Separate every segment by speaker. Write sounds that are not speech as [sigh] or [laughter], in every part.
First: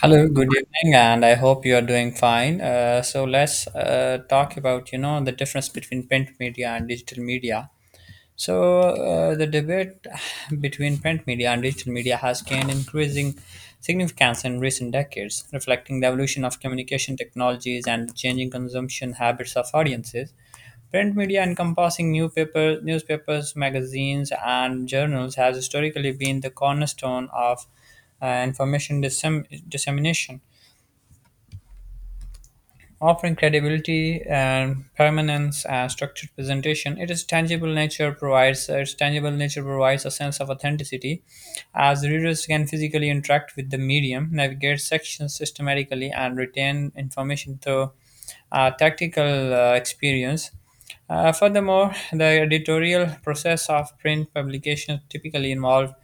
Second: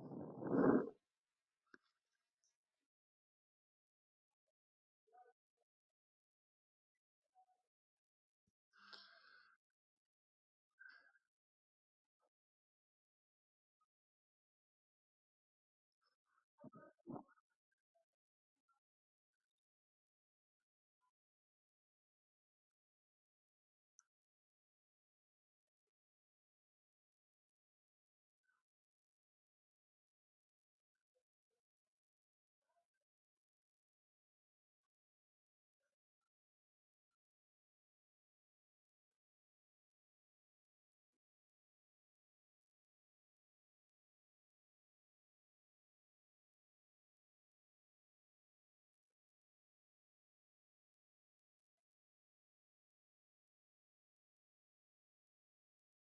Speaker 1: Hello, good evening, and I hope you are doing fine. So let's talk about the difference between print media and digital media. So the debate [sighs] between print media and digital media has gained increasing significance in recent decades, reflecting the evolution of communication technologies and the changing consumption habits of audiences. Print media encompassing newspapers, magazines, and journals has historically been the cornerstone of information dissemination, offering credibility and permanence as structured presentation. It is tangible nature provides its tangible nature provides a sense of authenticity, as readers can physically interact with the medium, navigate sections systematically, and retain information through tactical experience. Furthermore, the editorial process of print publications typically involve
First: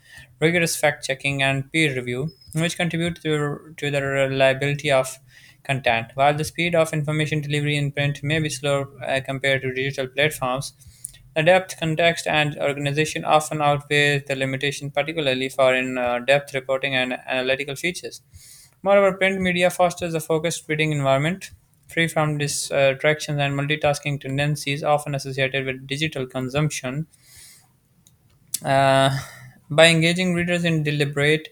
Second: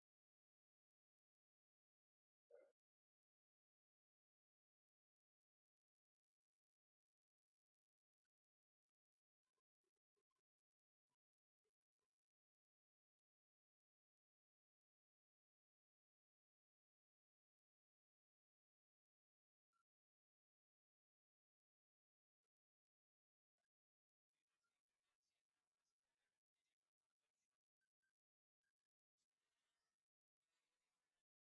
Speaker 1: rigorous fact checking and peer review, which contribute to the reliability of content. While the speed of information delivery in print may be slower compared to digital platforms, the depth, context, and organization often outweigh the limitation, particularly for in depth reporting and analytical features. Moreover, print media fosters a focused reading environment, free from distractions and multitasking tendencies often associated with digital consumption. Uh, by engaging readers in deliberate,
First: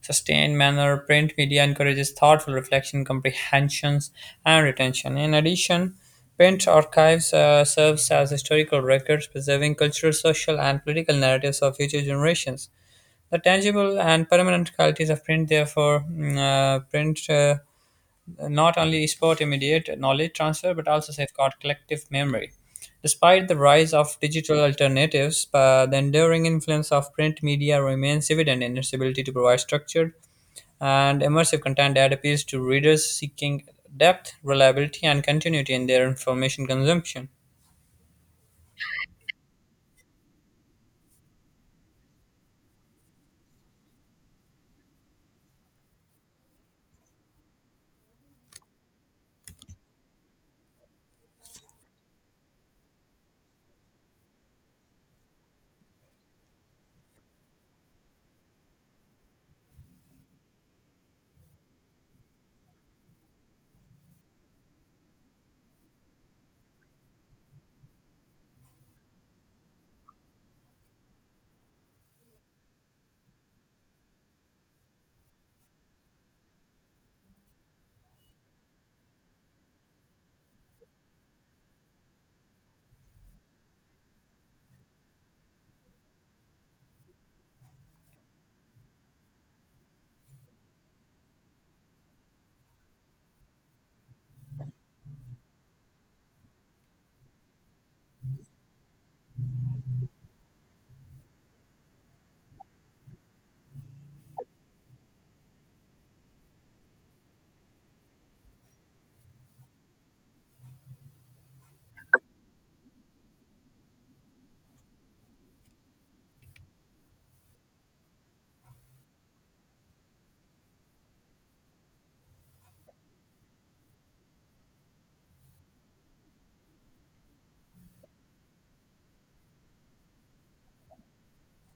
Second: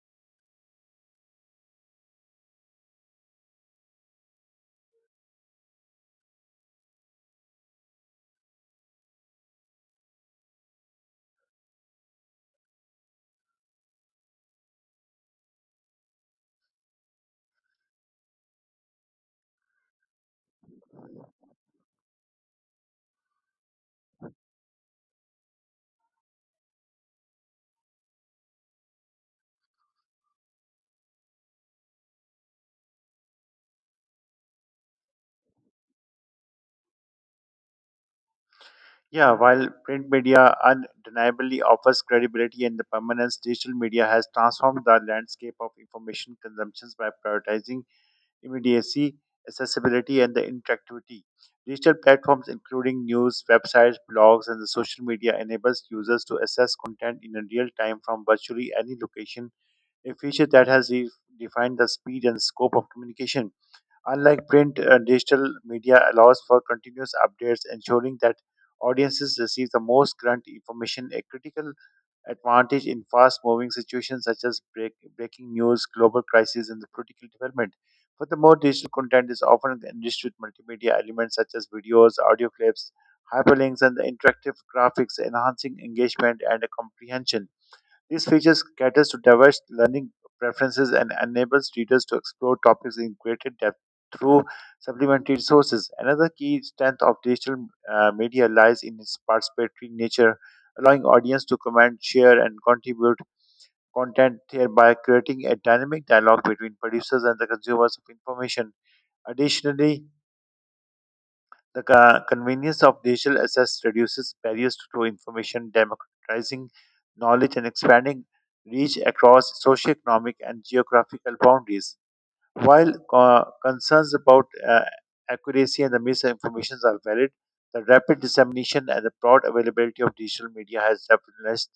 Speaker 1: sustained manner, print media encourages thoughtful reflection, comprehensions, and retention. In addition, print archives serves as historical records, preserving cultural, social, and political narratives of future generations. The tangible and permanent qualities of print, not only spurred immediate knowledge transfer but also safeguard collective memory. Despite the rise of digital alternatives, the enduring influence of print media remains evident in its ability to provide structured and immersive content that appeals to readers seeking depth, reliability, and continuity in their information consumption.
Speaker 2: Yeah, while print media undeniably offers credibility and the permanence, digital media has transformed the landscape of information consumptions by prioritizing immediacy, accessibility, and the interactivity. Digital platforms, including news, websites, blogs, and the social media, enables users to access content in a real time from virtually any location, a feature that has redefined the speed and scope of communication. Unlike print, digital media allows for continuous updates, ensuring that audiences receive the most current information, a critical advantage in fast moving situations such as breaking news, global crises, and the political development. Furthermore, digital content is often enriched with multimedia elements such as videos, audio clips, hyperlinks, and the interactive graphics, enhancing engagement and comprehension. These features caters to diverse learning preferences and enables readers to explore topics in greater depth through supplementary resources. Another key strength of digital media lies in its participatory nature, allowing audience to comment, share, and contribute content, thereby creating a dynamic dialogue between producers and the consumers of information. Additionally, the convenience of digital access reduces barriers to information, democratizing knowledge and expanding reach across socioeconomic and geographical boundaries. While concerns about accuracy and the misinformation are valid, the rapid dissemination and the broad availability of digital media has revolutionized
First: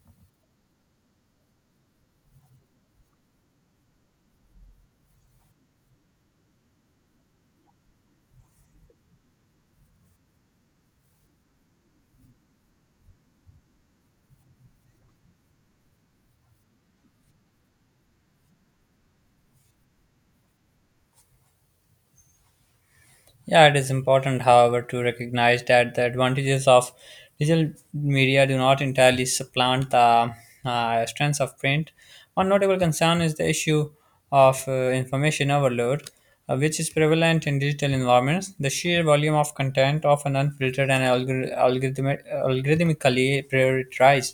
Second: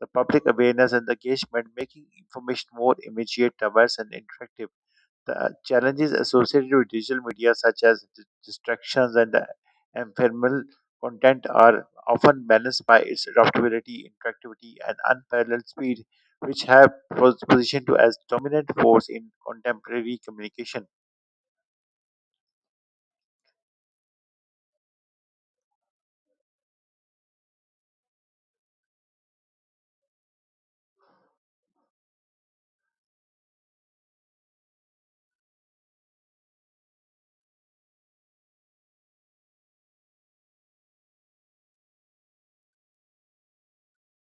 Speaker 2: the public awareness and engagement, making information more immediate, diverse, and interactive. The challenges associated with digital media, such as distractions and the ephemeral content, are often balanced by its adaptability, interactivity, and unparalleled speed, which have positioned to as dominant force in contemporary communication.
Speaker 1: Yeah, it is important, however, to recognize that the advantages of digital media do not entirely supplant the strengths of print. One notable concern is the issue of information overload, which is prevalent in digital environments. The sheer volume of content, often unfiltered and algorithmically prioritized,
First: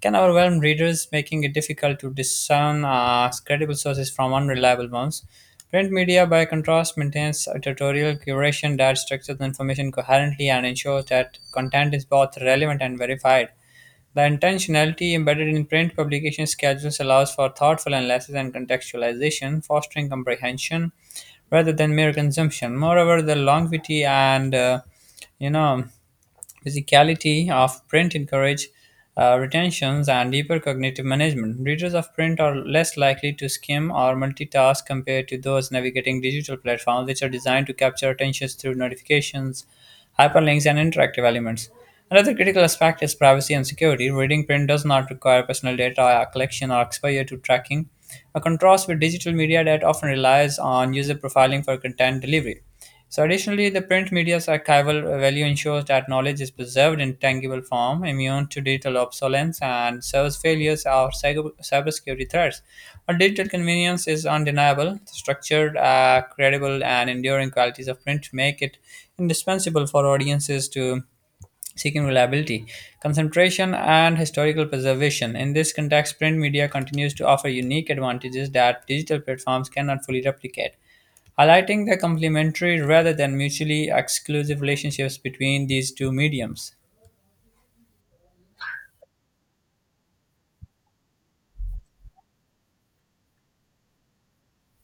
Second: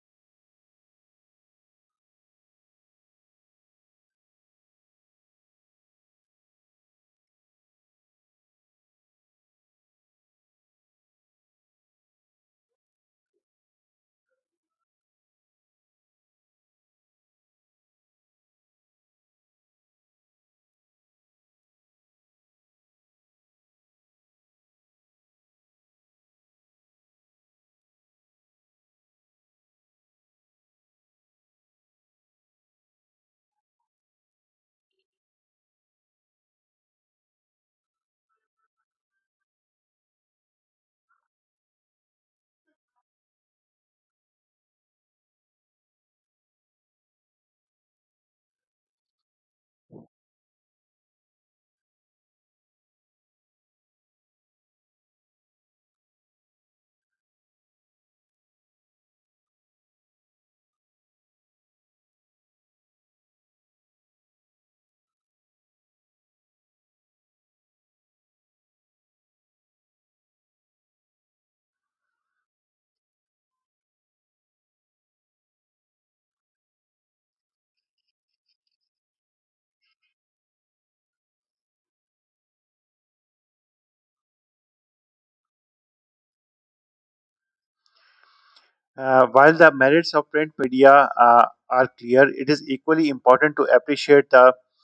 Speaker 1: can overwhelm readers, making it difficult to discern credible sources from unreliable ones. Print media, by contrast, maintains editorial curation that structures information coherently and ensures that content is both relevant and verified. The intentionality embedded in print publication schedules allows for thoughtful analysis and contextualization, fostering comprehension rather than mere consumption. Moreover, the longevity and you know physicality of print encourage retentions and deeper cognitive management. Readers of print are less likely to skim or multitask compared to those navigating digital platforms, which are designed to capture attention through notifications, hyperlinks, and interactive elements. Another critical aspect is privacy and security. Reading print does not require personal data collection or exposure to tracking, a contrast with digital media that often relies on user profiling for content delivery. So additionally, the print media's archival value ensures that knowledge is preserved in tangible form, immune to digital obsolescence and service failures or cybersecurity threats. While digital convenience is undeniable, the structured, credible, and enduring qualities of print make it indispensable for audiences to seeking reliability, concentration, and historical preservation. In this context, print media continues to offer unique advantages that digital platforms cannot fully replicate, highlighting the complementary rather than mutually exclusive relationships between these two mediums.
Speaker 2: While the merits of print media are clear, it is equally important to appreciate the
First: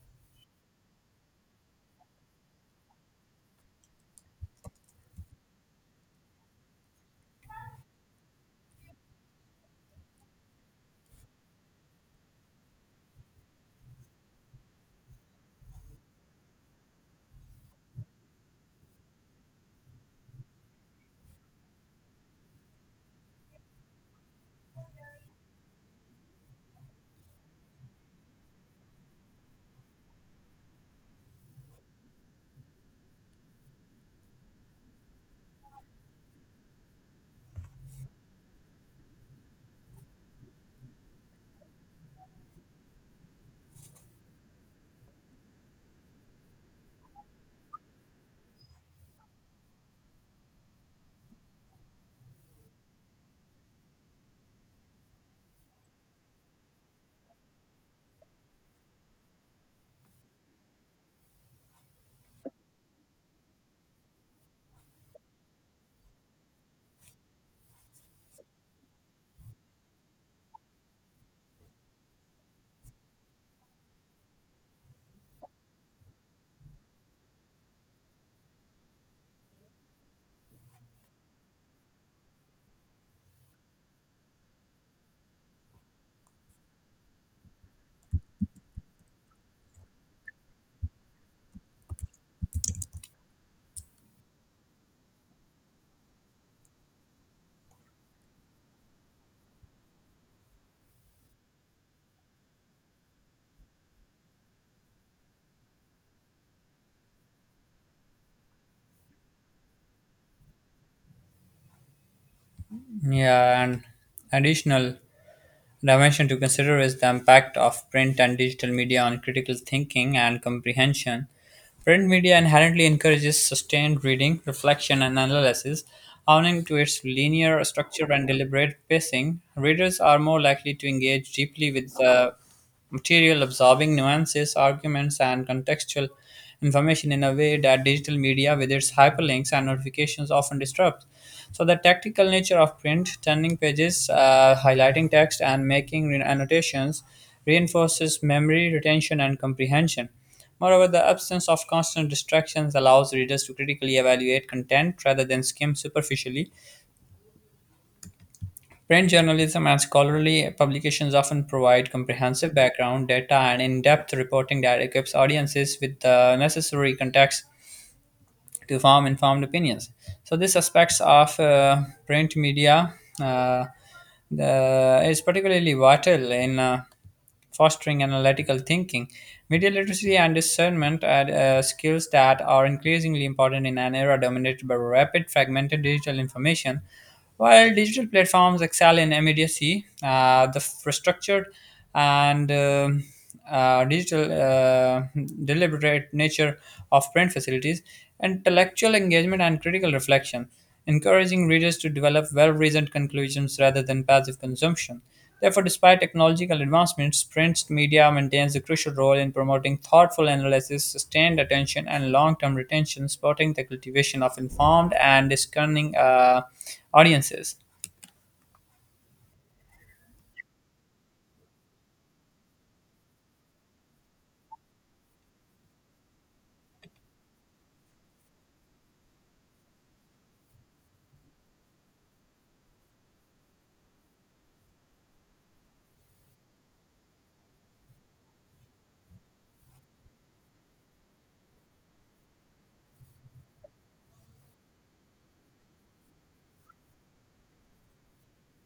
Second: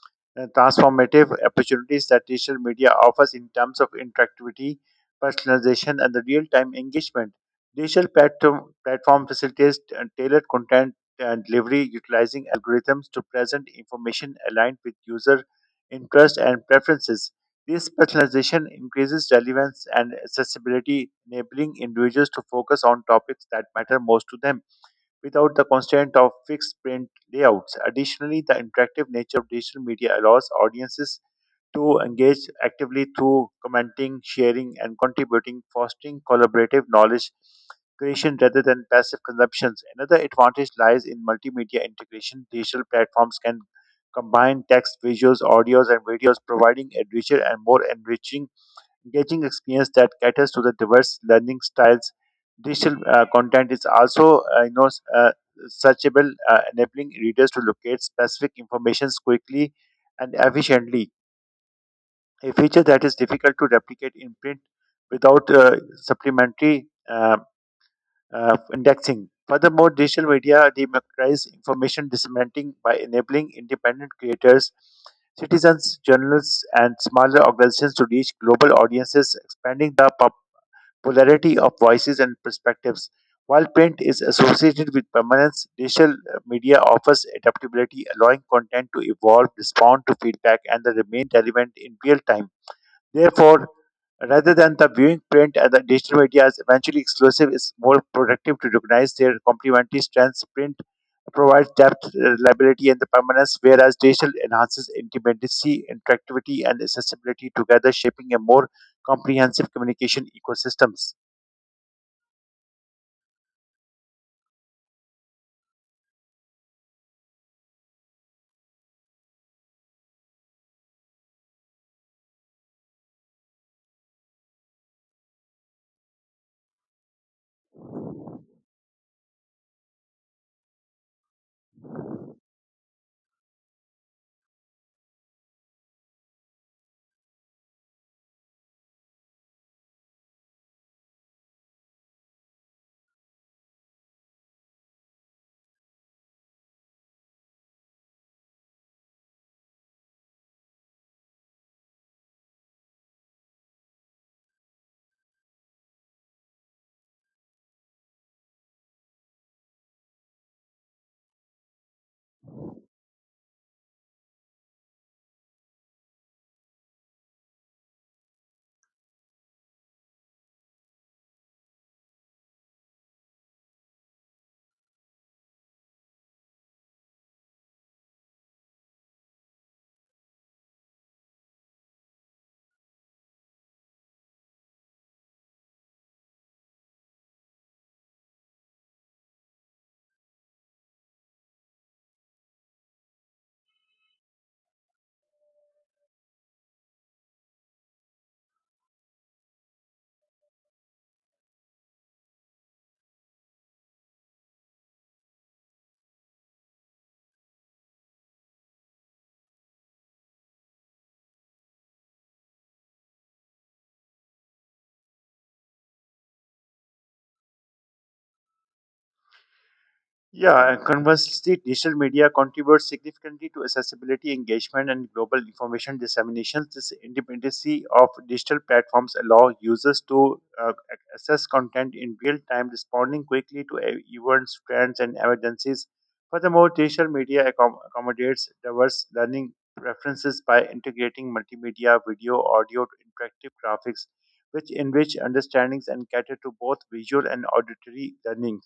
Speaker 2: transformative opportunities that digital media offers in terms of interactivity, personalization, and the real time engagement. Digital platform facilitates tailored content and delivery utilizing algorithms to present information aligned with user interest and preferences. This personalization increases relevance and accessibility, enabling individuals to focus on topics that matter most to them without the constraint of fixed print layouts. Additionally, the interactive nature of digital media allows audiences to engage actively through commenting, sharing, and contributing, fostering collaborative knowledge creation rather than passive consumptions. Another advantage lies in multimedia integration. Digital platforms can combine text, visuals, audios, and videos, providing a richer and more enriching engaging experience that caters to the diverse learning styles. Digital content is also searchable, enabling readers to locate specific informations quickly and efficiently, a feature that is difficult to replicate in print without supplementary indexing. Furthermore, digital media democratize information disseminating by enabling independent creators, citizens, journalists, and smaller organizations to reach global audiences, expanding the polarity of voices and perspectives. While print is associated with permanence, digital media offers adaptability, allowing content to evolve, respond to feedback, and the remain relevant in real time. Therefore, rather than the viewing print and the digital media as eventually exclusive, it's more productive to recognize their complementary strengths. Print provides depth, reliability, and the permanence, whereas digital enhances intimacy, interactivity, and accessibility, together shaping a more comprehensive communication ecosystems.
Speaker 1: Yeah, and additional dimension to consider is the impact of print and digital media on critical thinking and comprehension. Print media inherently encourages sustained reading, reflection, and analysis. Owing to its linear structure and deliberate pacing, readers are more likely to engage deeply with the material, absorbing nuances, arguments, and contextual information in a way that digital media, with its hyperlinks and notifications, often disrupts. So, the tactical nature of print, turning pages, highlighting text, and making annotations reinforces memory, retention, and comprehension. Moreover, the absence of constant distractions allows readers to critically evaluate content rather than skim superficially. Print journalism and scholarly publications often provide comprehensive background data and in depth reporting that equips audiences with the necessary context to form informed opinions. So these aspects of print media uh, the, is particularly vital in fostering analytical thinking. Media literacy and discernment are skills that are increasingly important in an era dominated by rapid, fragmented digital information. While digital platforms excel in immediacy, structured and digital deliberate nature of print facilities, intellectual engagement, and critical reflection, encouraging readers to develop well reasoned conclusions rather than passive consumption. Therefore, despite technological advancements, print media maintains a crucial role in promoting thoughtful analysis, sustained attention, and long term retention, supporting the cultivation of informed and discerning audiences.
Speaker 2: Yeah, and conversely, digital media contributes significantly to accessibility, engagement, and global information dissemination. This independency of digital platforms allow users to access content in real time, responding quickly to events, trends, and emergencies. Furthermore, digital media accommodates diverse learning preferences by integrating multimedia, video, audio, interactive graphics, which enrich understandings and cater to both visual and auditory learning.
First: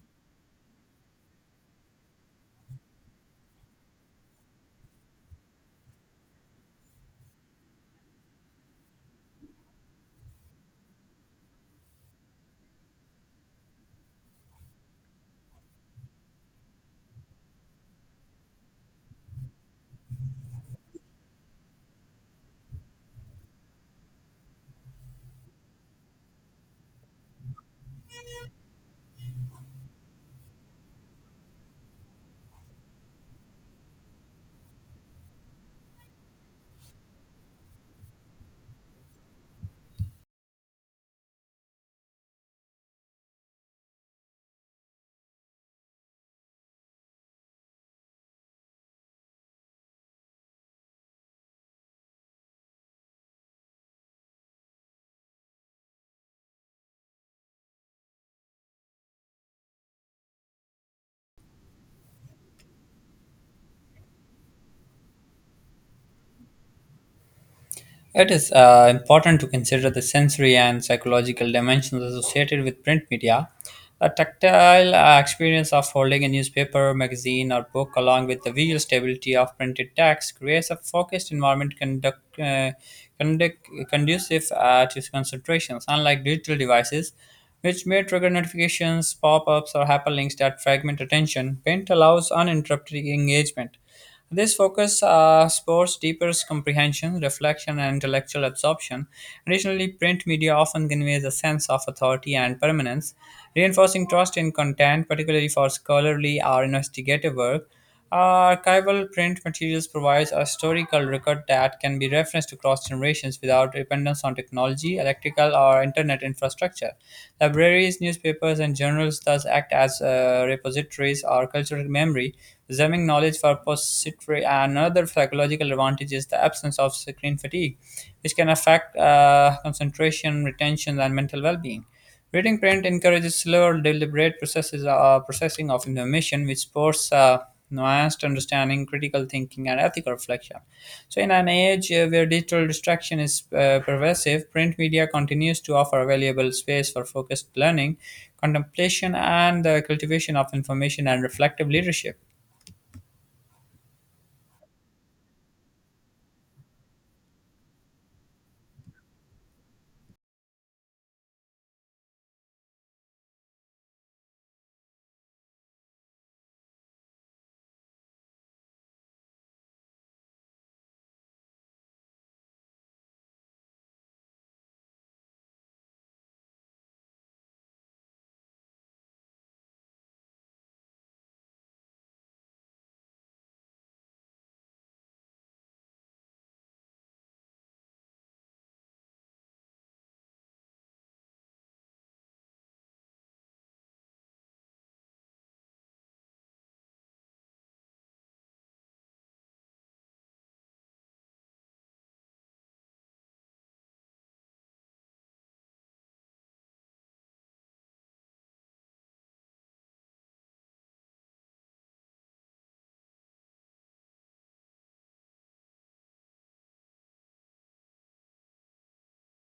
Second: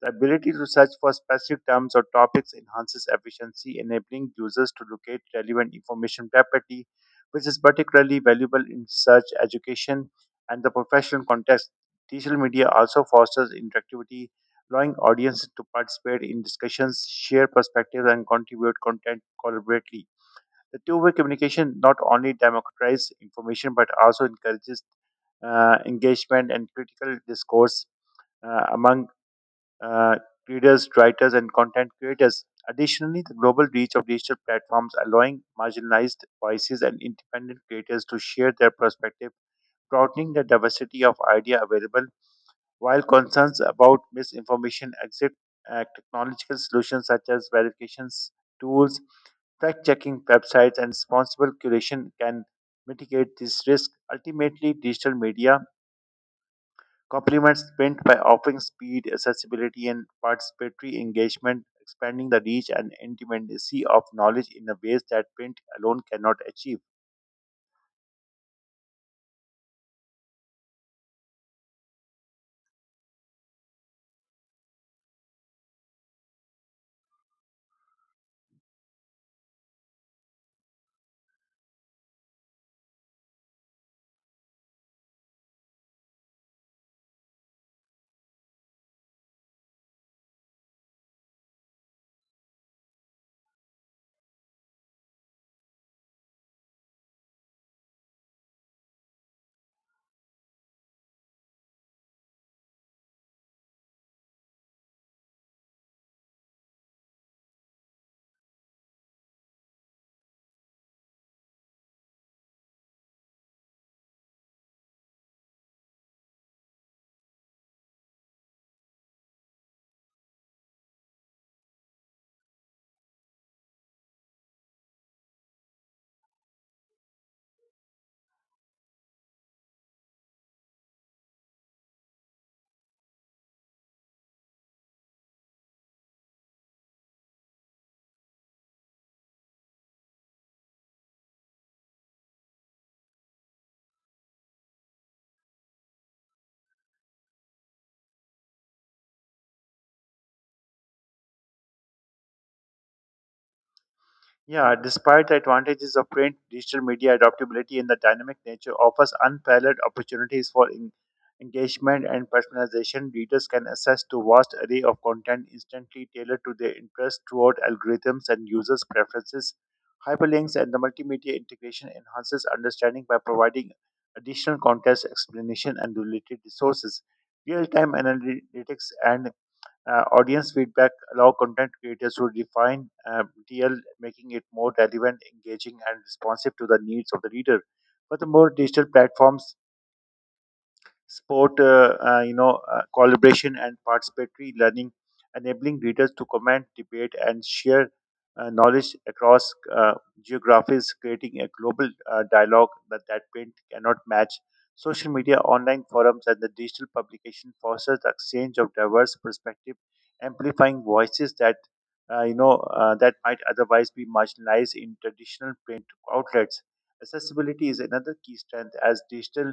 Speaker 2: The ability to search for specific terms or topics enhances efficiency, enabling users to locate relevant information rapidly, which is particularly valuable in search, education, and the professional context. Digital media also fosters interactivity, allowing audiences to participate in discussions, share perspectives, and contribute content collaboratively. The two-way communication not only democratizes information but also encourages engagement and critical discourse among uh, readers, writers, and content creators. Additionally, the global reach of digital platforms allowing marginalized voices and independent creators to share their perspective, broadening the diversity of idea available. While concerns about misinformation exist, technological solutions such as verifications tools, fact-checking websites, and responsible curation can mitigate this risk. Ultimately, digital media Complements Sprint by offering speed, accessibility, and participatory engagement, expanding the reach and intimacy of knowledge in a ways that print alone cannot achieve.
Speaker 1: It is important to consider the sensory and psychological dimensions associated with print media. The tactile experience of holding a newspaper, magazine, or book, along with the visual stability of printed text, creates a focused environment conducive to concentrations. Unlike digital devices, which may trigger notifications, pop ups, or hyperlinks that fragment attention, print allows uninterrupted engagement. This focus spurs deeper comprehension, reflection, and intellectual absorption. Additionally, print media often conveys a sense of authority and permanence, reinforcing trust in content, particularly for scholarly or investigative work. Archival print materials provides a historical record that can be referenced across generations without dependence on technology, electrical, or internet infrastructure. Libraries, newspapers, and journals thus act as repositories or cultural memory, preserving knowledge for posterity. Another psychological advantage is the absence of screen fatigue, which can affect concentration, retention, and mental well-being. Reading print encourages slower, deliberate processing of information, which supports nuanced understanding, critical thinking, and ethical reflection. So, in an age where digital distraction is pervasive, print media continues to offer a valuable space for focused learning, contemplation, and the cultivation of information and reflective leadership.
Speaker 2: Yeah, despite the advantages of print, digital media adaptability and the dynamic nature offers unparalleled opportunities for engagement and personalization. Readers can access to vast array of content instantly tailored to their interests throughout algorithms and users' preferences. Hyperlinks and the multimedia integration enhances understanding by providing additional context, explanation, and related resources. Real-time analytics and audience feedback allow content creators to refine DL, making it more relevant, engaging, and responsive to the needs of the reader. Furthermore, digital platforms sport collaboration and participatory learning, enabling readers to comment, debate, and share knowledge across geographies, creating a global dialogue that print cannot match. Social media, online forums, and the digital publication fosters the exchange of diverse perspectives, amplifying voices that that might otherwise be marginalized in traditional print outlets. Accessibility is another key strength as digital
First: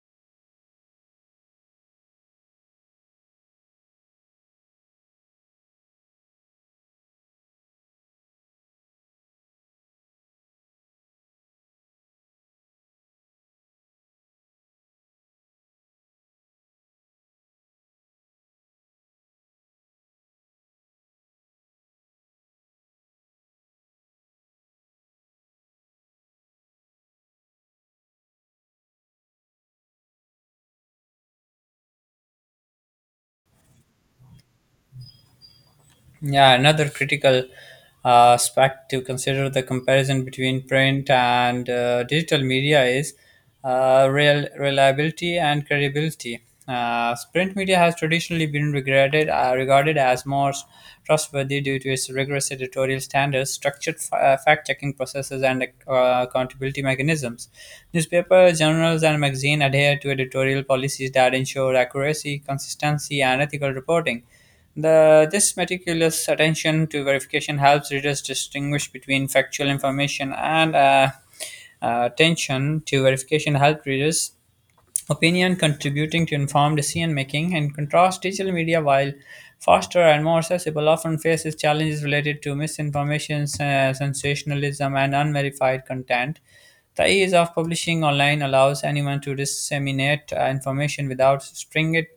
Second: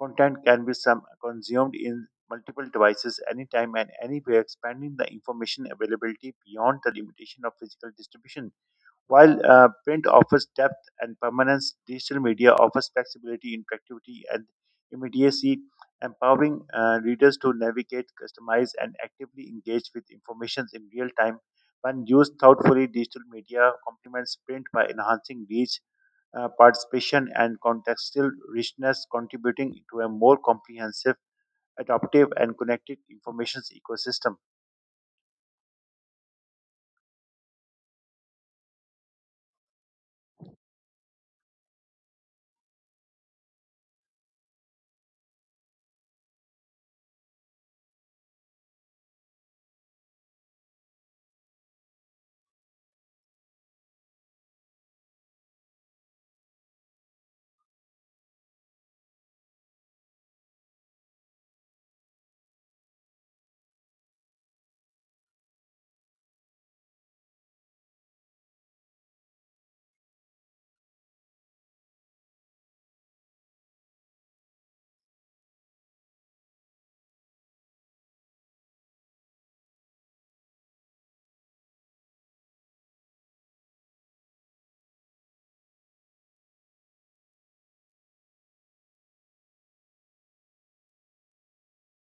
Speaker 2: Content can be some consumed in multiple devices anytime and anywhere, expanding the information availability beyond the limitation of physical distribution. While print offers depth and permanence, digital media offers flexibility, interactivity, and immediacy, empowering readers to navigate, customize, and actively engage with information in real time. When used thoughtfully, digital media complements print by enhancing reach, participation and contextual richness contributing to a more comprehensive, adaptive, and connected information ecosystem.
Speaker 1: Yeah, another critical aspect to consider the comparison between print and digital media is real reliability and credibility. Print media has traditionally been regarded as more trustworthy due to its rigorous editorial standards, structured fact-checking processes, and accountability mechanisms. Newspapers, journals, and magazines adhere to editorial policies that ensure accuracy, consistency, and ethical reporting. This meticulous attention to verification helps readers distinguish between factual information and attention to verification help readers opinion, contributing to informed decision making. In contrast, digital media, while faster and more accessible, often faces challenges related to misinformation, sensationalism, and unverified content. The ease of publishing online allows anyone to disseminate information without stringent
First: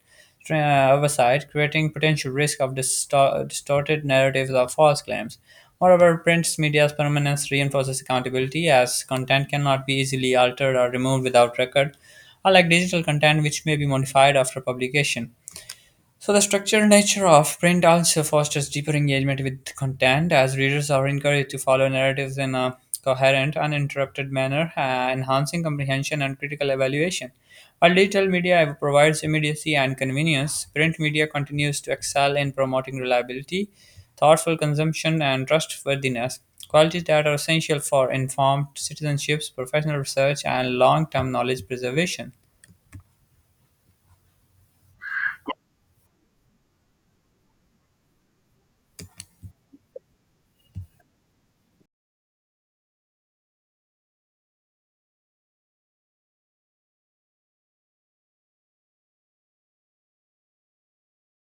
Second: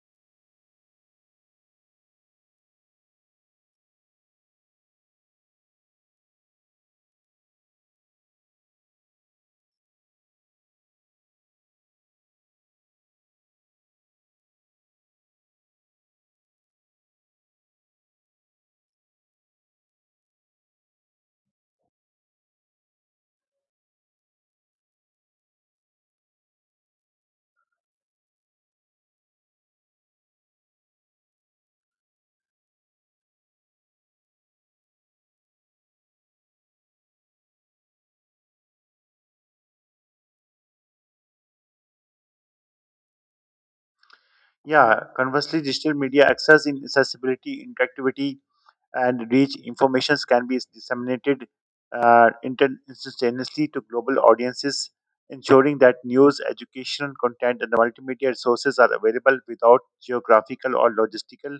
Speaker 1: oversight, creating potential risk of distorted narratives or false claims. Moreover, print media's permanence reinforces accountability as content cannot be easily altered or removed without record, unlike digital content, which may be modified after publication. So the structured nature of print also fosters deeper engagement with content, as readers are encouraged to follow narratives in a coherent, uninterrupted manner, enhancing comprehension and critical evaluation. While digital media provides immediacy and convenience, print media continues to excel in promoting reliability, thoughtful consumption, and trustworthiness, qualities that are essential for informed citizenships, professional research, and long-term knowledge preservation.
Speaker 2: Yeah, conversely, digital media access in accessibility, interactivity, and reach informations can be disseminated inter- instantaneously to global audiences, ensuring that news, educational content, and multimedia resources are available without geographical or logistical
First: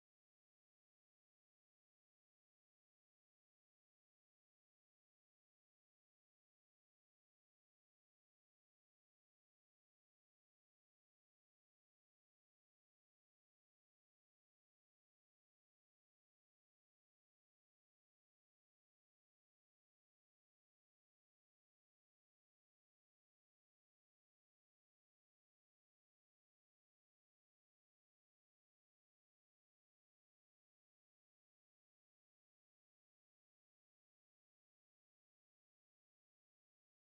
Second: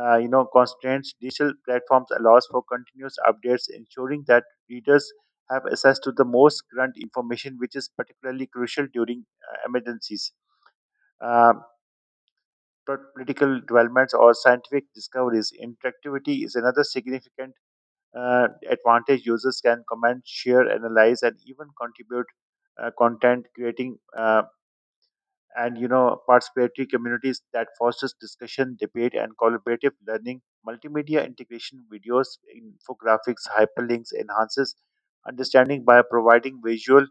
Speaker 2: you know constraints digital platforms allows for continuous updates ensuring that readers have access to the most current information which is particularly crucial during emergencies uh, pro- political developments or scientific discoveries interactivity is another significant advantage users can comment share analyze and even contribute content creating and you know participatory communities that fosters discussion debate and collaborative learning multimedia integration videos infographics hyperlinks enhances understanding by providing visual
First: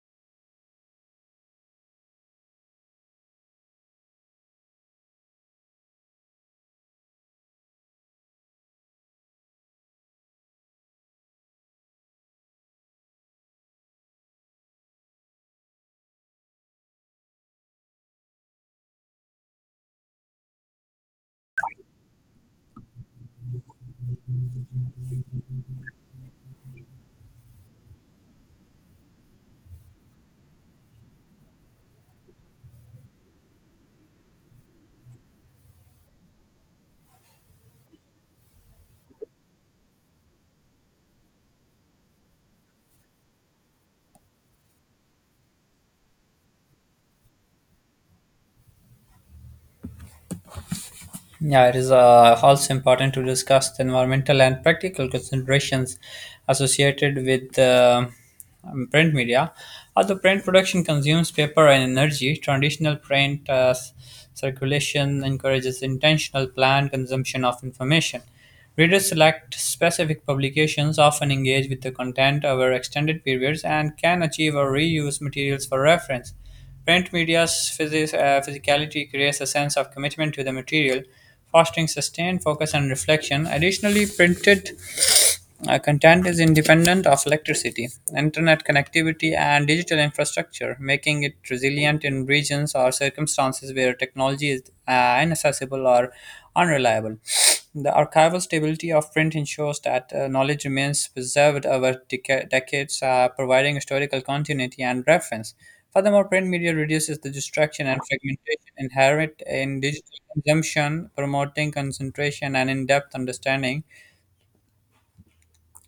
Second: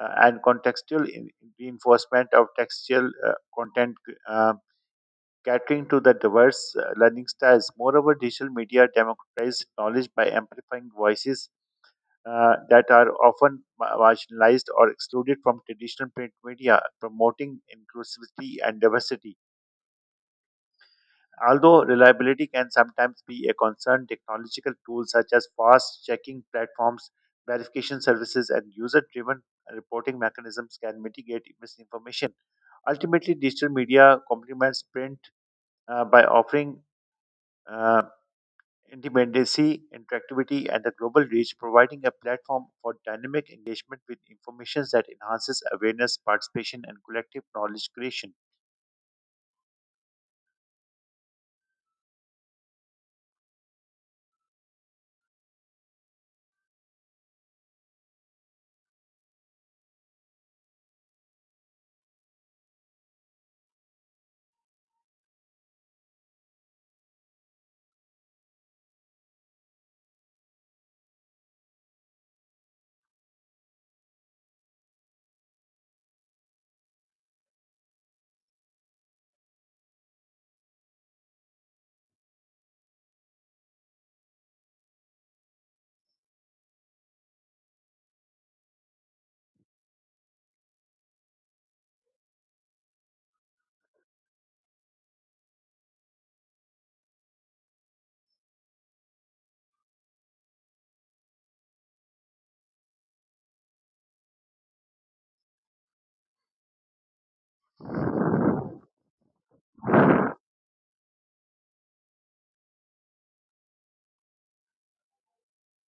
Speaker 2: and contextual in- reinforcement of textual content uh, catering to the diverse learning styles moreover digital media democratizes knowledge by amplifying voices that are often ma- marginalized or excluded from traditional print media, promoting inclusivity and diversity. Although reliability can sometimes be a concern, technological tools such as fast checking platforms, verification services, and user driven reporting mechanisms can mitigate misinformation. Ultimately, digital media complements print by offering uh, independency, interactivity, and a global reach, providing a platform for dynamic engagement with information that enhances awareness, participation, and collective knowledge creation.
Speaker 1: Yeah, it is also important to discuss the environmental and practical considerations associated with print media. Although print production consumes paper and energy, traditional print circulation encourages intentional planned consumption of information. Readers select specific publications, often engage with the content over extended periods, and can achieve or reuse materials for reference. Print media's physicality creates a sense of commitment to the material, fostering sustained focus and reflection. Additionally, printed content is independent of electricity, internet connectivity, and digital infrastructure, making it resilient in regions or circumstances where technology is inaccessible or unreliable. The archival stability of print ensures that knowledge remains preserved over decades, providing historical continuity and reference. Furthermore, print media reduces the distraction and fragmentation inherent in digital consumption, promoting concentration and in depth understanding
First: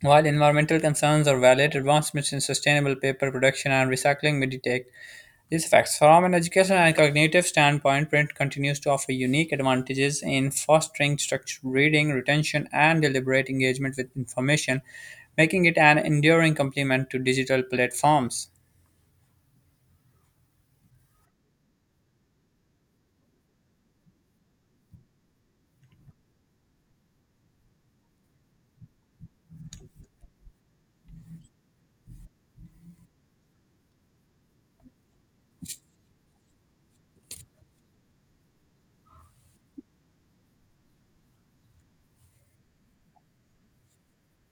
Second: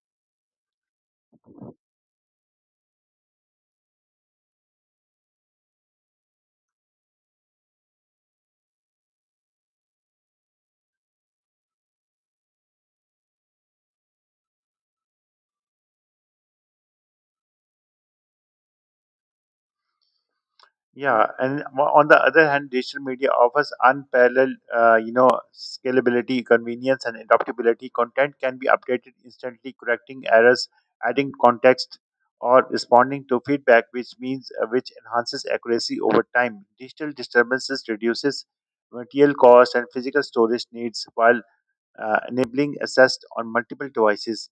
Speaker 1: while environmental concerns are valid, advancements in sustainable paper production and recycling mitigate these effects. From an educational and cognitive standpoint, print continues to offer unique advantages in fostering structured reading, retention, and deliberate engagement with information, making it an enduring complement to digital platforms.
Speaker 2: Yeah, and on the other hand, digital media offers unparalleled, scalability, convenience, and adaptability. Content can be updated instantly, correcting errors, adding context, or responding to feedback, which enhances accuracy over time. Digital disturbances reduces material cost and physical storage needs while enabling access on multiple devices.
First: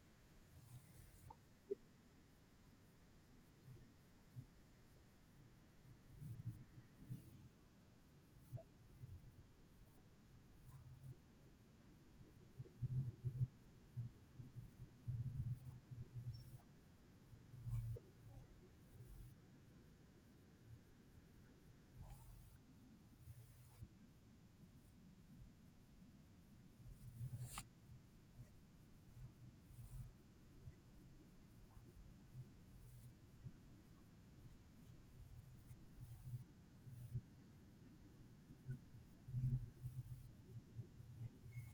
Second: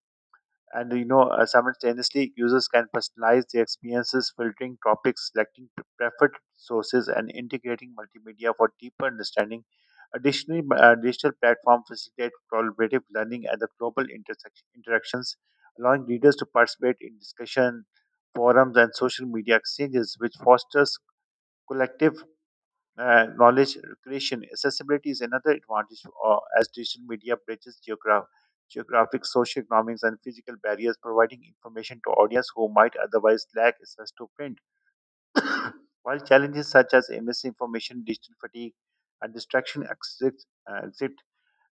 Speaker 2: Simultaneously, users can personalize their experiences, filtering topics, selecting preferred sources, and integrating multimedia for deeper understanding. Additionally, digital platforms facilitate collaborative learning at the global intersection, interactions, allowing readers to participate in discussion forums and social media exchanges, which fosters collective knowledge creation. Accessibility is another advantage as digital media bridges geographic, socioeconomics, and physical barriers, providing information to audience who might otherwise lack access to print. While challenges such as misinformation, digital fatigue, and distraction exist,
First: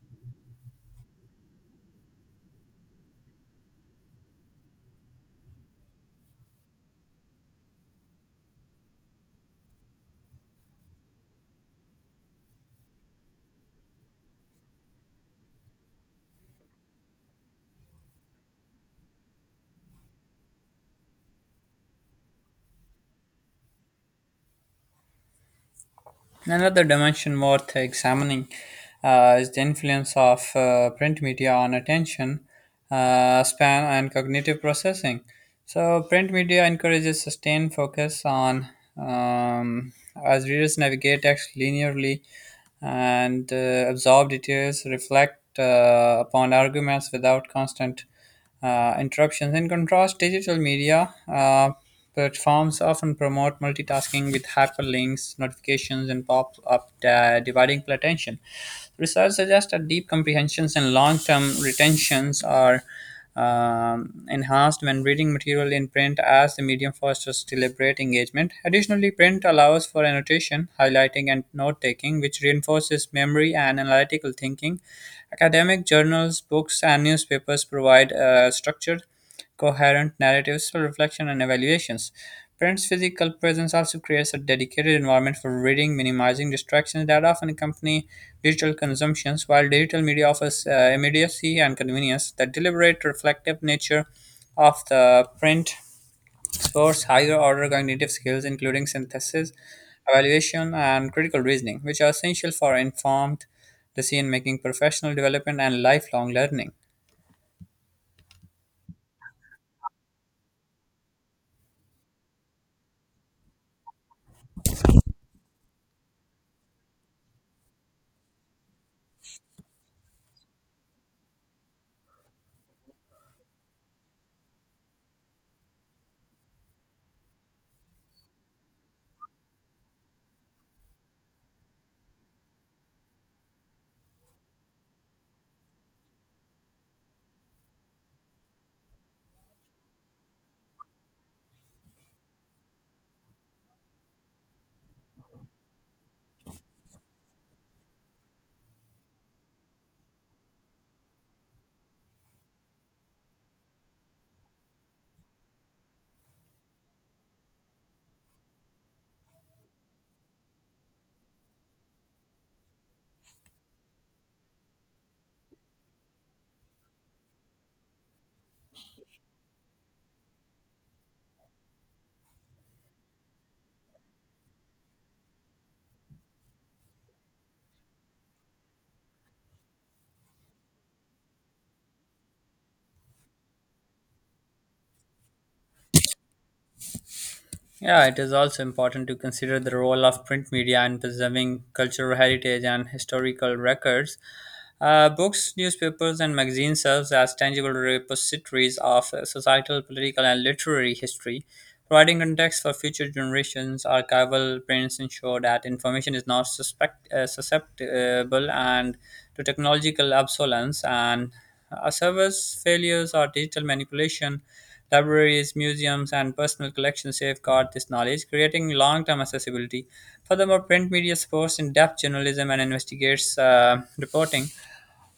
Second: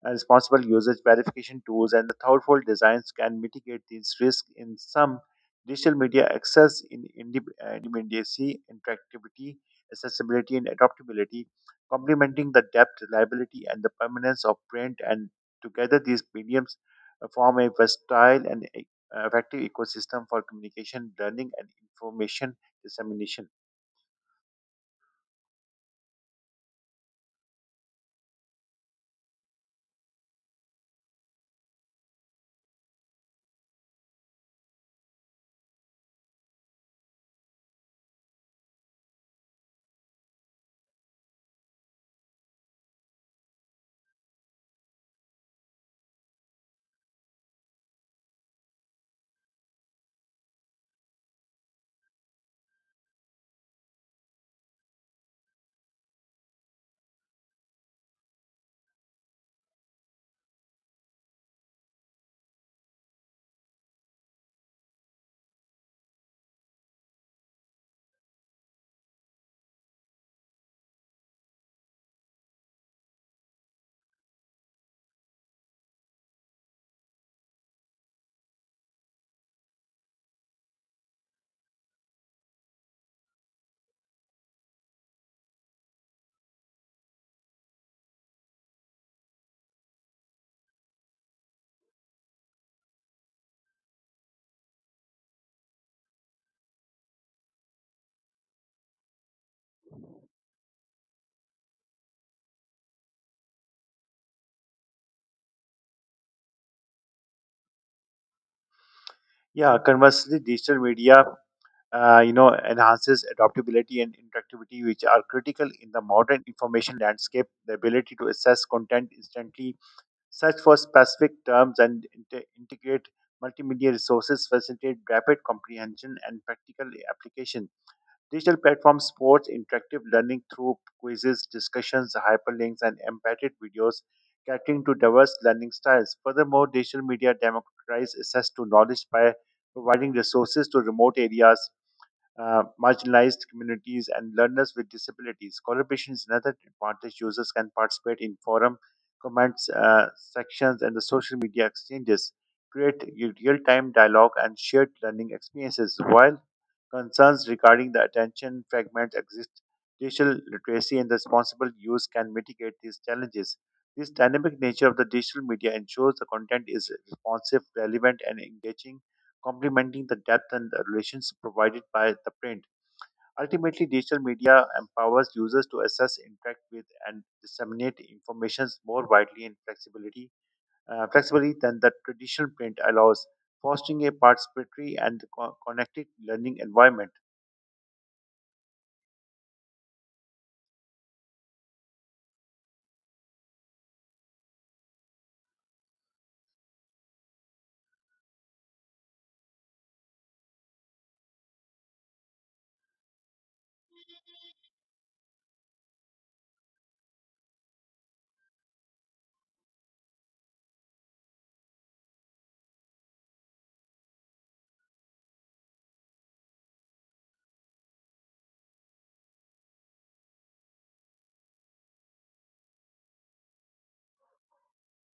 Speaker 2: and responsible usage, verification tools, and the thoughtful designs can mitigate these risks in some digital media access in immediacy, interactivity, accessibility, and adaptability, complementing the depth, reliability, and the permanence of print. And together, these mediums form a versatile and effective ecosystem for communication, learning, and information dissemination.
Speaker 1: Another dimension worth examining is the influence of print media on attention span and cognitive processing. So, print media encourages sustained focus on um, as readers navigate text linearly and absorb details, reflect upon arguments without constant interruptions. In contrast, digital media platforms often promote multitasking with hyperlinks, notifications, and pop up dividing attention. Research suggests that deep comprehensions and long term retentions are enhanced when reading material in print as the medium fosters deliberate engagement. Additionally, print allows for annotation, highlighting, and note taking, which reinforces memory and analytical thinking. Academic journals, books, and newspapers provide structure coherent narratives for reflection and evaluations. Print's physical presence also creates a dedicated environment for reading, minimizing distractions that often accompany digital consumptions, while digital media offers immediacy and convenience. The deliberate, reflective nature of the print stores higher order cognitive skills, including synthesis, evaluation, and critical reasoning, which are essential for informed decision making, professional development, and lifelong learning.
Speaker 2: Yeah, conversely, digital media enhances adaptability and interactivity, which are critical in the modern information landscape. The ability to assess content instantly, search for specific terms, and integrate multimedia resources facilitate rapid comprehension and practical application. Digital platforms support interactive learning through quizzes, discussions, hyperlinks, and embedded videos, catering to diverse learning styles. Furthermore, digital media democratize access to knowledge by providing resources to remote areas marginalized communities, and learners with disabilities. Collaboration is another advantage. Users can participate in forum, comments, sections, and the social media exchanges, create real time dialogue and shared learning experiences. While Concerns regarding the attention fragment exist. Digital literacy and responsible use can mitigate these challenges. This dynamic nature of the digital media ensures the content is responsive, relevant, and engaging, complementing the depth and the relations provided by the print. Ultimately, digital media empowers users to assess, interact with, and disseminate information more widely and flexibility, flexibly than the traditional print allows, fostering a participatory and connected learning environment.
Speaker 1: Yeah, it is also important to consider the role of print media in preserving cultural heritage and historical records. Books, newspapers, and magazines serve as tangible repositories of societal, political, and literary history, providing context for future generations. Archival prints ensure that information is not suspect, susceptible and to technological obsolescence and service failures or digital manipulation. Libraries, museums, and personal collections safeguard this knowledge, creating long-term accessibility. Furthermore, print media supports in-depth journalism and investigates reporting,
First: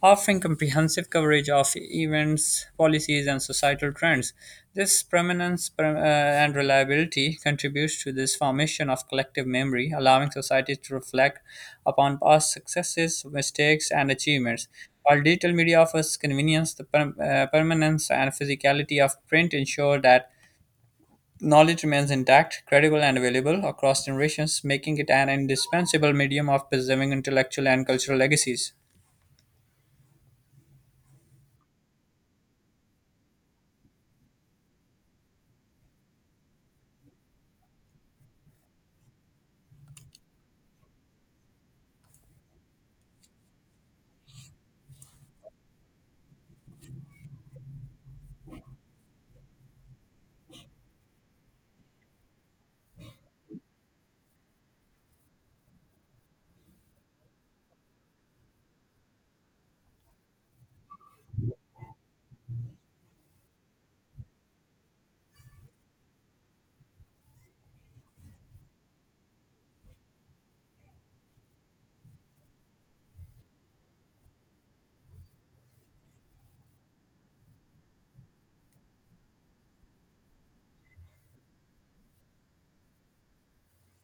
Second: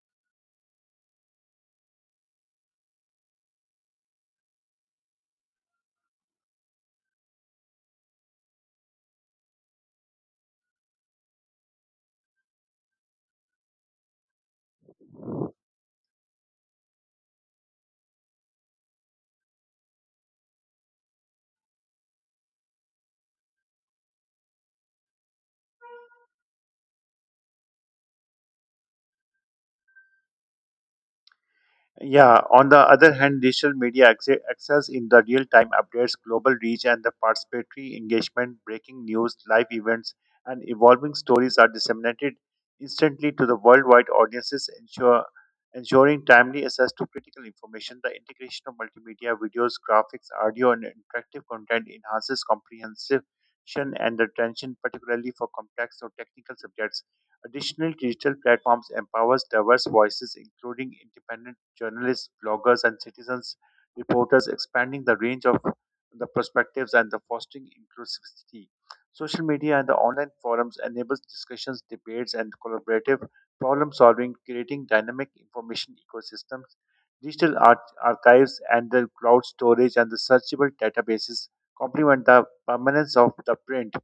Speaker 1: offering comprehensive coverage of events, policies, and societal trends. This prominence and reliability contributes to this formation of collective memory, allowing societies to reflect upon past successes, mistakes, and achievements. While digital media offers convenience, the permanence and physicality of print ensure that knowledge remains intact, credible, and available across generations, making it an indispensable medium of preserving intellectual and cultural legacies.
Speaker 2: Yeah, on the other hand, digital media excels in the real time updates, global reach, and the participatory engagement. Breaking news, live events, and evolving stories are disseminated instantly to the worldwide audiences, ensuring timely access to critical information. The integration of multimedia, videos, graphics, audio, and interactive content enhances comprehension and attention, particularly for complex or technical subjects. Additional digital platforms empowers diverse voices, including independent journalists, bloggers, and citizens reporters, expanding the range of the perspectives and the fostering inclusivity. Social media and the online forums enables discussions, debates, and collaborative problem solving, creating dynamic information ecosystems. Digital art archives and the cloud storage and the searchable databases complement the permanence of the print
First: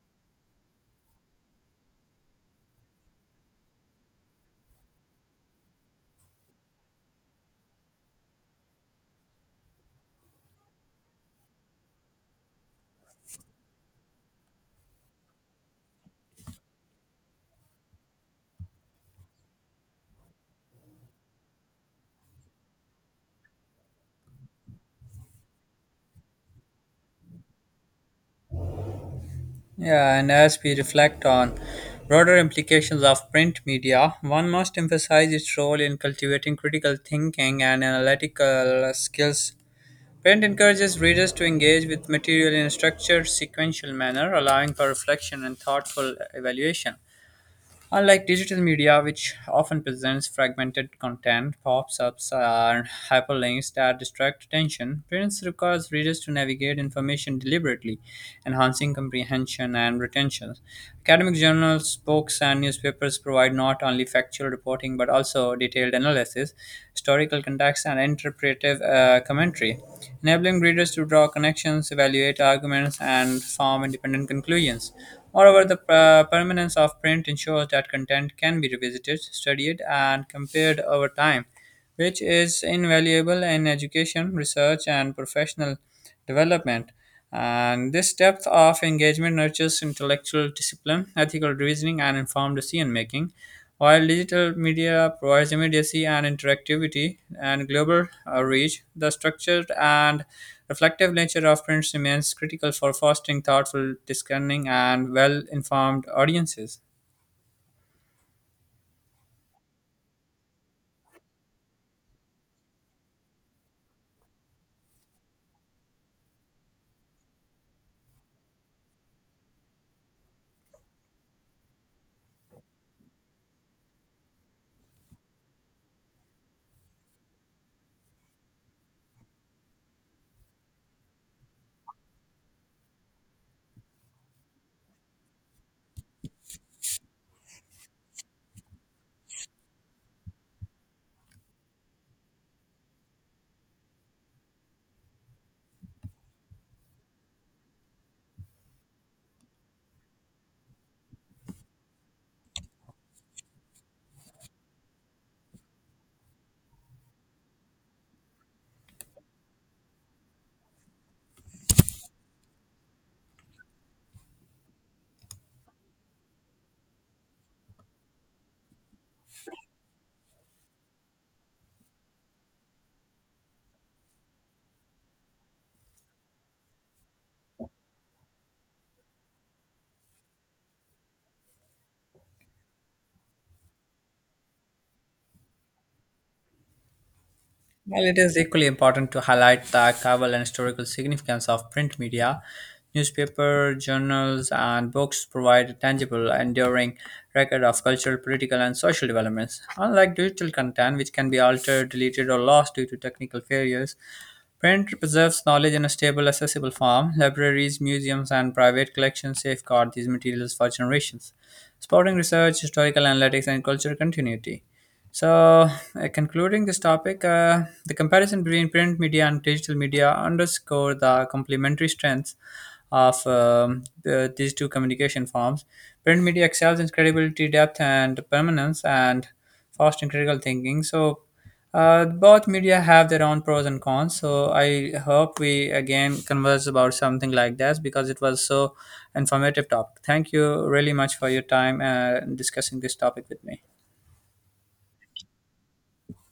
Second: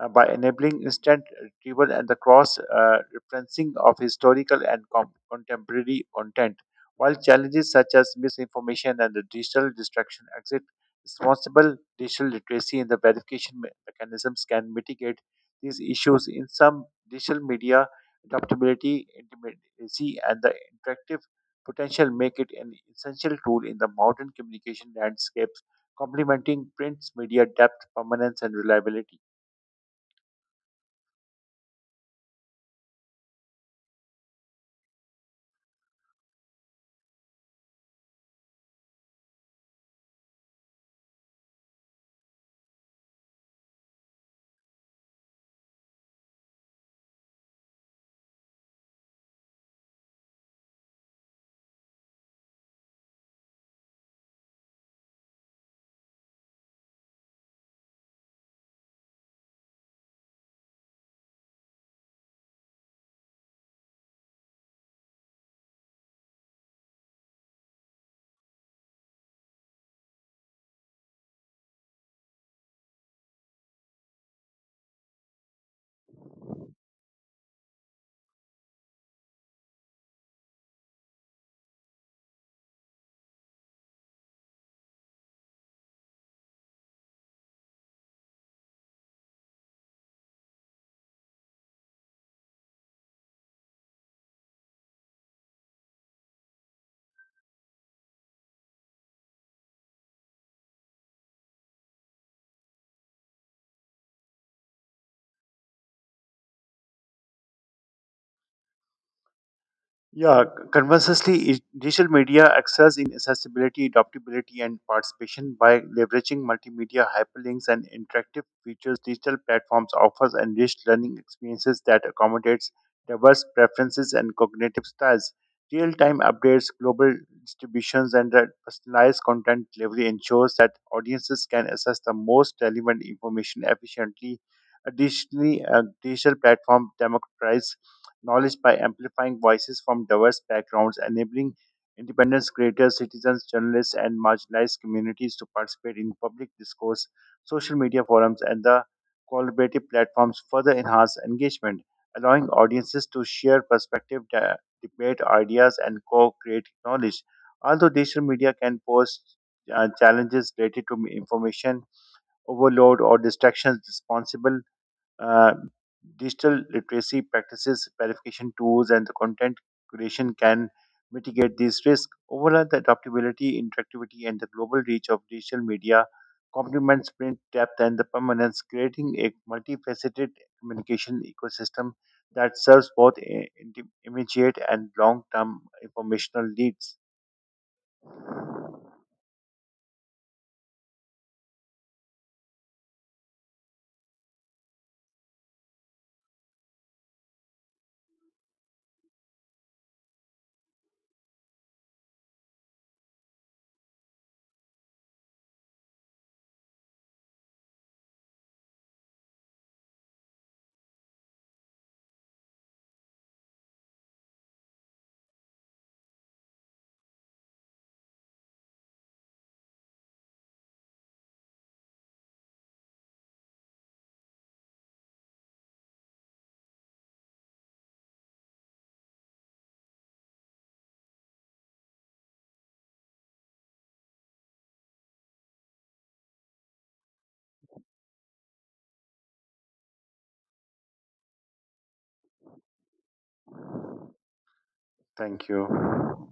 Speaker 2: by enabling instant retrieval and the cross referencing of historical and contemporary content. While challenges such as misinformation and the digital distraction exist, responsible digital literacy and the verification mechanisms can mitigate these issues. In some digital media, adaptability, intimacy, and the interactive potential make it an essential tool in the modern communication landscapes, complementing print's media depth, permanence, and reliability.
Speaker 1: Yeah, and as we reflect on broader implications of print media, one must emphasize its role in cultivating critical thinking and analytical skills. Print encourages readers to engage with material in a structured, sequential manner, allowing for reflection and thoughtful evaluation. Unlike digital media, which often presents fragmented content, pop ups, and hyperlinks that distract attention, print requires readers to navigate information deliberately, enhancing comprehension and retention. Academic journals, books, and newspapers provide not only factual reporting but also detailed analysis, historical context, and interpretive commentary, enabling readers to draw connections, evaluate arguments, and form independent conclusions. Moreover, the permanence of print ensures that content can be revisited, studied, and compared over time, which is invaluable in education, research, and professional development. And this depth of engagement nurtures intellectual discipline, ethical reasoning, and informed decision making. While digital media provides immediacy and interactivity and global reach, the structured and reflective nature of print remains critical for fostering thoughtful, discerning, and well informed audiences.
Speaker 2: Yeah, conversely, digital media excels in accessibility, adaptability, and participation by leveraging multimedia hyperlinks and interactive features. Digital platforms offers enriched learning experiences that accommodates diverse preferences and cognitive styles. Real-time updates, global distributions, and the personalized content delivery ensures that audiences can access the most relevant information efficiently. Additionally, a digital platform democratize knowledge by amplifying voices from diverse backgrounds, enabling independent creators, citizens, journalists, and marginalized communities to participate in public discourse, social media forums, and the collaborative platforms further enhance engagement, allowing audiences to share perspective, debate ideas, and co-create knowledge. Although digital media can pose challenges related to information overload or distractions responsible uh, digital literacy practices, verification tools, and the content creation can mitigate these risks. Overall, the adaptability, interactivity, and the global reach of digital media complements print depth and the permanence, creating a multifaceted communication ecosystem that serves both immediate and long-term informational needs.
Speaker 1: While it is equally important to highlight the archival and historical significance of print media, newspaper, journals, and books provide a tangible, enduring record of cultural, political, and social developments. Unlike digital content, which can be altered, deleted, or lost due to technical failures, print preserves knowledge in a stable, accessible form. Libraries, museums, and private collections safeguard these materials for generations supporting research, historical analytics, and cultural continuity. So, concluding this topic, the comparison between print media and digital media underscore the complementary strengths of these two communication forms. Print media excels in credibility, depth, and permanence, and fostering critical thinking. So, both media have their own pros and cons. So, I hope we again converse about something like that because it was so informative topic. Thank you really much for your time discussing this topic with me.
Speaker 2: Thank you.